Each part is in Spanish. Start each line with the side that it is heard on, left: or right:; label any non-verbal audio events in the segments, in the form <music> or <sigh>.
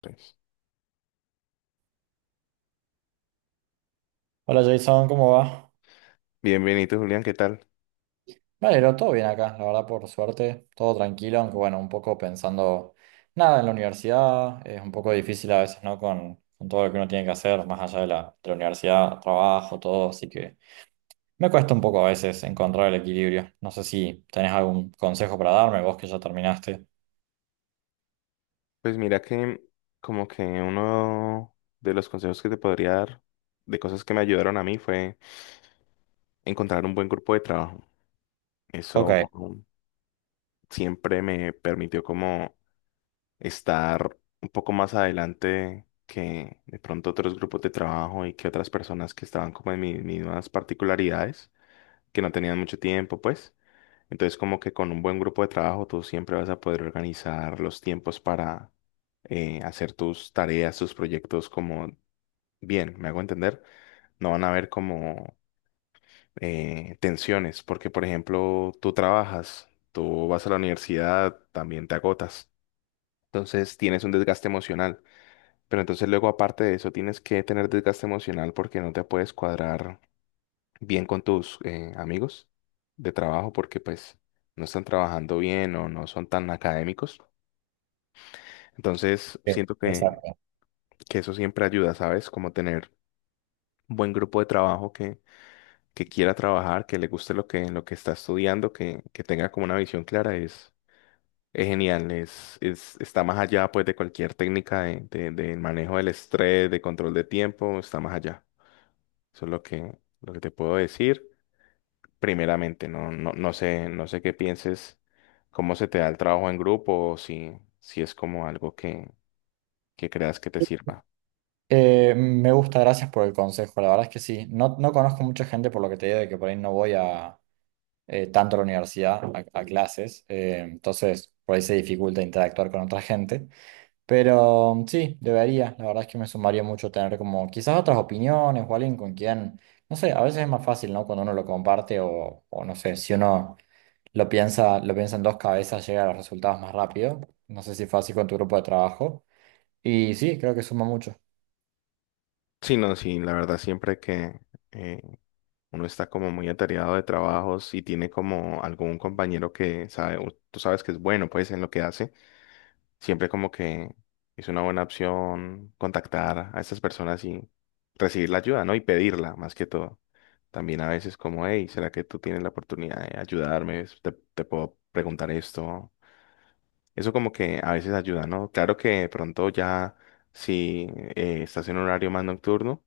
left: Pues,
right: Hola Jason, ¿cómo va?
left: bienvenido, Julián, ¿qué tal?
right: Valero, todo bien acá, la verdad, por suerte, todo tranquilo, aunque bueno, un poco pensando nada en la universidad, es un poco difícil a veces, ¿no? Con todo lo que uno tiene que hacer, más allá de la universidad, trabajo, todo, así que me cuesta un poco a veces encontrar el equilibrio. No sé si tenés algún consejo para darme, vos que ya terminaste.
left: Pues mira que como que uno de los consejos que te podría dar de cosas que me ayudaron a mí fue encontrar un buen grupo de trabajo. Eso
right: Ok.
left: siempre me permitió como estar un poco más adelante que de pronto otros grupos de trabajo y que otras personas que estaban como en mis mismas particularidades, que no tenían mucho tiempo, pues. Entonces, como que con un buen grupo de trabajo, tú siempre vas a poder organizar los tiempos para hacer tus tareas, tus proyectos como bien, ¿me hago entender? No van a haber como tensiones, porque, por ejemplo, tú trabajas, tú vas a la universidad, también te agotas. Entonces, tienes un desgaste emocional. Pero entonces luego, aparte de eso, tienes que tener desgaste emocional porque no te puedes cuadrar bien con tus amigos de trabajo porque pues no están trabajando bien o no son tan académicos. Entonces
right: Sí,
left: siento que,
right: exacto.
left: que eso siempre ayuda, ¿sabes? Como tener un buen grupo de trabajo que quiera trabajar, que le guste lo que está estudiando, que tenga como una visión clara es genial, está más allá pues de cualquier técnica de manejo del estrés, de control de tiempo, está más allá. Eso es lo que te puedo decir primeramente. No, no, no sé qué pienses, cómo se te da el trabajo en grupo o si es como algo que creas que te sirva.
right: Me gusta, gracias por el consejo, la verdad es que sí, no, no conozco mucha gente por lo que te digo de que por ahí no voy a, tanto a la universidad, a clases, entonces por ahí se dificulta interactuar con otra gente, pero sí, debería, la verdad es que me sumaría mucho tener como quizás otras opiniones o alguien con quien, no sé, a veces es más fácil, ¿no? Cuando uno lo comparte o no sé, si uno lo piensa en dos cabezas, llega a los resultados más rápido, no sé si fue así con tu grupo de trabajo, y sí, creo que suma mucho.
left: Sí, no, sí, la verdad siempre que eh, uno está como muy atareado de trabajos y tiene como algún compañero que sabe, o tú sabes que es bueno pues en lo que hace. Siempre como que es una buena opción contactar a estas personas y recibir la ayuda, ¿no? Y pedirla, más que todo. También a veces como, hey, ¿será que tú tienes la oportunidad de ayudarme? ¿Te puedo preguntar esto? Eso como que a veces ayuda, ¿no? Claro que de pronto ya si estás en un horario más nocturno,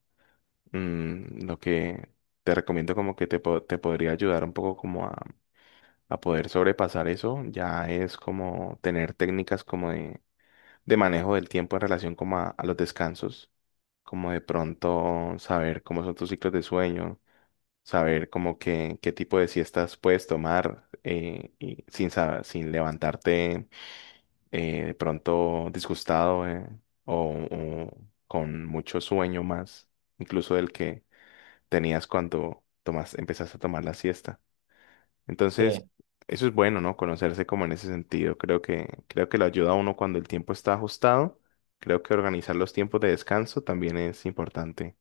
left: lo que te recomiendo como que te podría ayudar un poco como a poder sobrepasar eso, ya es como tener técnicas como de manejo del tiempo en relación como a los descansos, como de pronto saber cómo son tus ciclos de sueño, saber como qué tipo de siestas puedes tomar y sin levantarte de pronto disgustado o con mucho sueño más, incluso del que tenías cuando empezaste a tomar la siesta.
right: Sí,
left: Entonces, eso es bueno, ¿no? Conocerse como en ese sentido. Creo que lo ayuda a uno cuando el tiempo está ajustado. Creo que organizar los tiempos de descanso también es importante.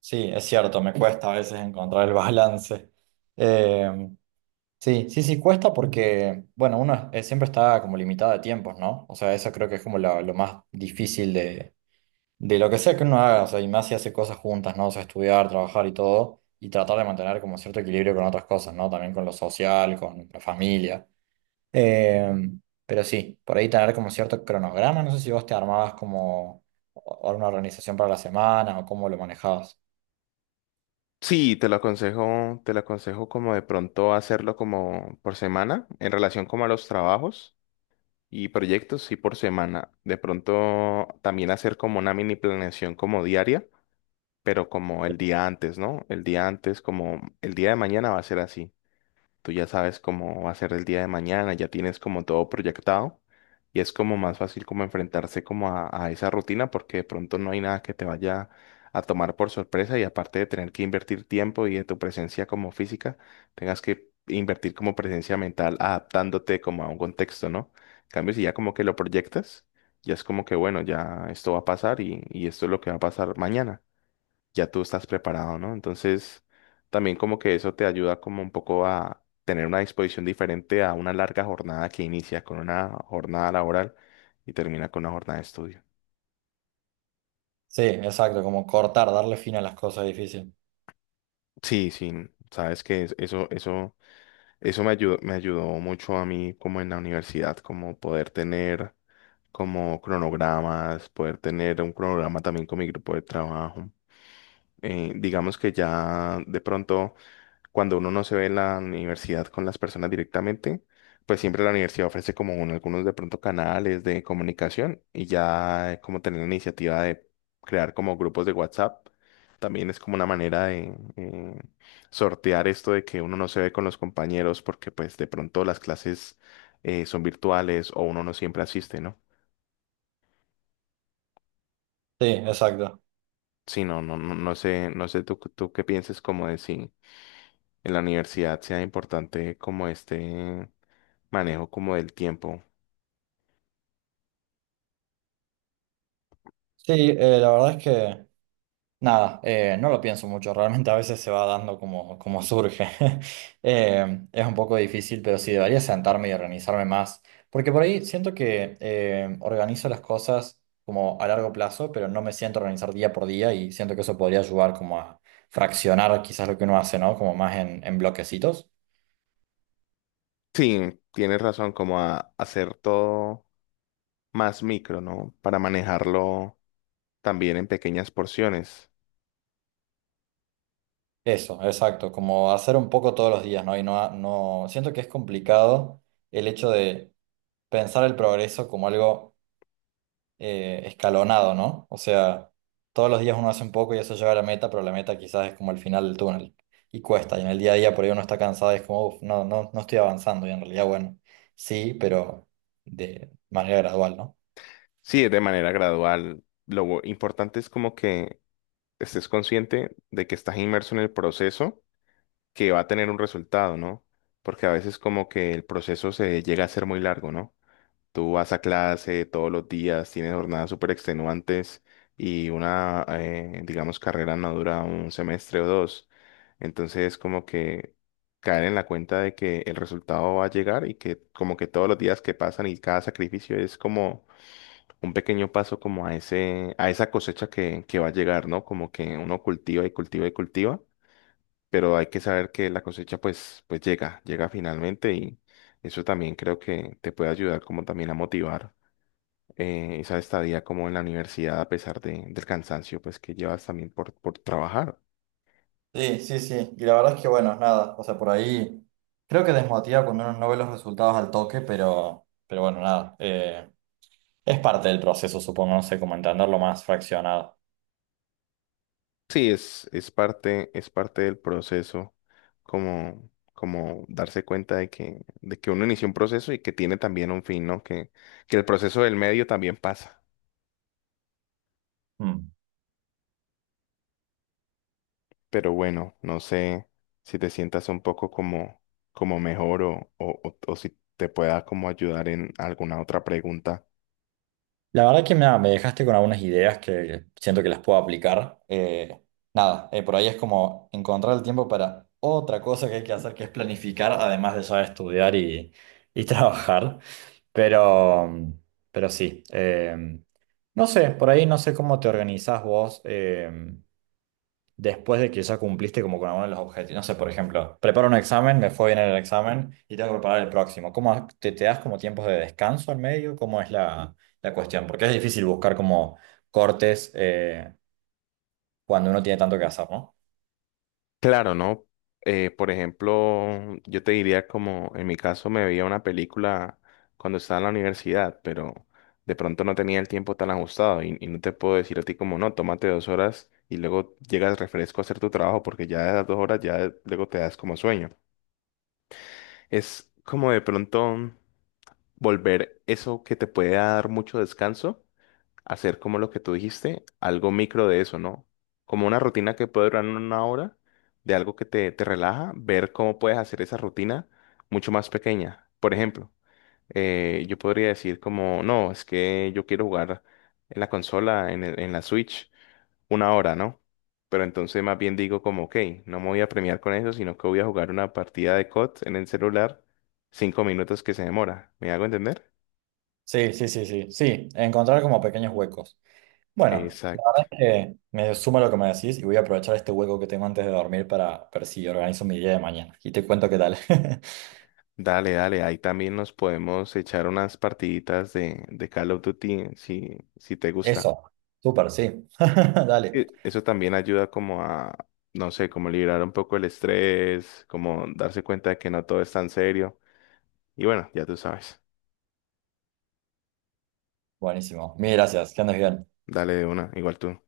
right: sí, es cierto, me cuesta a veces encontrar el balance. Sí, sí, sí, cuesta porque, bueno, uno es- siempre está como limitado de tiempos, ¿no? O sea, eso creo que es como lo más difícil de lo que sea que uno haga, o sea, y más si hace cosas juntas, ¿no? O sea, estudiar, trabajar y todo, y tratar de mantener como cierto equilibrio con otras cosas, ¿no? También con lo social, con la familia. Eh, pero sí, por ahí tener como cierto cronograma, no sé si vos te armabas como o- una organización para la semana o cómo lo manejabas.
left: Sí, te lo aconsejo como de pronto hacerlo como por semana, en relación como a los trabajos y proyectos, sí por semana. De pronto también hacer como una mini planeación como diaria, pero como el día antes, ¿no? El día antes, como el día de mañana va a ser así. Tú ya sabes cómo va a ser el día de mañana, ya tienes como todo proyectado y es como más fácil como enfrentarse como a esa rutina porque de pronto no hay nada que te vaya a tomar por sorpresa y aparte de tener que invertir tiempo y de tu presencia como física, tengas que invertir como presencia mental adaptándote como a un contexto, ¿no? En cambio, si ya como que lo proyectas, ya es como que bueno, ya esto va a pasar y esto es lo que va a pasar mañana, ya tú estás preparado, ¿no? Entonces, también como que eso te ayuda como un poco a tener una disposición diferente a una larga jornada que inicia con una jornada laboral y termina con una jornada de estudio.
right: Sí, exacto, como cortar, darle fin a las cosas difíciles.
left: Sí, sí, sabes que eso me ayudó mucho a mí como en la universidad, como poder tener como cronogramas, poder tener un cronograma también con mi grupo de trabajo. Digamos que ya de pronto cuando uno no se ve en la universidad con las personas directamente, pues siempre la universidad ofrece como algunos de pronto canales de comunicación y ya como tener la iniciativa de crear como grupos de WhatsApp, también es como una manera de sortear esto de que uno no se ve con los compañeros porque pues de pronto las clases son virtuales o uno no siempre asiste, ¿no?
right: Sí, exacto.
left: Sí, no, no, no, no sé tú qué pienses como de si en la universidad sea importante como este manejo como del tiempo.
right: Sí, la verdad es que nada, no lo pienso mucho, realmente a veces se va dando como, como surge. <laughs> Es un poco difícil, pero sí debería sentarme y organizarme más, porque por ahí siento que organizo las cosas como a largo plazo, pero no me siento a organizar día por día y siento que eso podría ayudar como a fraccionar quizás lo que uno hace, ¿no? Como más en bloquecitos.
left: Sí, tienes razón, como a hacer todo más micro, ¿no? Para manejarlo también en pequeñas porciones.
right: Eso, exacto, como hacer un poco todos los días, ¿no? Y no, no, siento que es complicado el hecho de pensar el progreso como algo, escalonado, ¿no? O sea, todos los días uno hace un poco y eso lleva a la meta, pero la meta quizás es como el final del túnel y cuesta. Y en el día a día por ahí uno está cansado y es como, uff, no, no, no estoy avanzando. Y en realidad, bueno, sí, pero de manera gradual, ¿no?
left: Sí, es de manera gradual. Lo importante es como que estés consciente de que estás inmerso en el proceso que va a tener un resultado, ¿no? Porque a veces como que el proceso se llega a ser muy largo, ¿no? Tú vas a clase todos los días, tienes jornadas súper extenuantes y una, digamos, carrera no dura un semestre o dos. Entonces, como que caer en la cuenta de que el resultado va a llegar y que como que todos los días que pasan y cada sacrificio es como un pequeño paso como a ese, a esa cosecha que va a llegar, ¿no? Como que uno cultiva y cultiva y cultiva, pero hay que saber que la cosecha pues llega finalmente y eso también creo que te puede ayudar como también a motivar esa estadía como en la universidad a pesar del cansancio pues que llevas también por trabajar.
right: Sí, sí, sí. Y la verdad es que, bueno, nada. O sea, por ahí creo que desmotiva cuando uno no ve los resultados al toque, pero bueno, nada. Es parte del proceso, supongo, no sé, como entenderlo más fraccionado.
left: Sí, es parte del proceso, como darse cuenta de que uno inició un proceso y que tiene también un fin, ¿no? Que el proceso del medio también pasa.
right: Mm.
left: Pero bueno, no sé si te sientas un poco como mejor o, o si te pueda como ayudar en alguna otra pregunta.
right: La verdad que mira, me dejaste con algunas ideas que siento que las puedo aplicar. Nada, por ahí es como encontrar el tiempo para otra cosa que hay que hacer, que es planificar, además de ya estudiar y <laughs> trabajar. Pero, pero sí, no sé, por ahí no sé cómo te organizás vos. Después de que ya cumpliste como con alguno de los objetivos. No sé, por ejemplo, preparo un examen, me fue bien en el examen y tengo que preparar el próximo. ¿Cómo ha- te das como tiempos de descanso en medio? ¿Cómo es la, la cuestión? Porque es difícil buscar como cortes, cuando uno tiene tanto que hacer, ¿no?
left: Claro, ¿no? Por ejemplo, yo te diría como en mi caso me veía una película cuando estaba en la universidad, pero de pronto no tenía el tiempo tan ajustado y no te puedo decir a ti como no, tómate 2 horas y luego llegas refresco a hacer tu trabajo porque ya de las 2 horas ya luego te das como sueño. Es como de pronto volver eso que te puede dar mucho descanso hacer como lo que tú dijiste, algo micro de eso, ¿no? Como una rutina que puede durar una hora, de algo que te relaja, ver cómo puedes hacer esa rutina mucho más pequeña. Por ejemplo, yo podría decir como, no, es que yo quiero jugar en la consola, en la Switch, una hora, ¿no? Pero entonces más bien digo como, ok, no me voy a premiar con eso, sino que voy a jugar una partida de COD en el celular, 5 minutos que se demora. ¿Me hago entender?
right: Sí, sí, sí, sí, sí, encontrar como pequeños huecos. Bueno, la
left: Exacto.
right: verdad es que me suma lo que me decís y voy a aprovechar este hueco que tengo antes de dormir para ver si organizo mi día de mañana y te cuento qué tal. <laughs>
left: Dale, dale, ahí también nos podemos echar unas partiditas de Call of Duty si te gusta.
right: Eso, súper, sí. <laughs> Dale.
left: Eso también ayuda como a, no sé, como liberar un poco el estrés, como darse cuenta de que no todo es tan serio. Y bueno, ya tú sabes.
right: Buenísimo. Mil gracias. Que andes bien.
left: Dale de una, igual tú.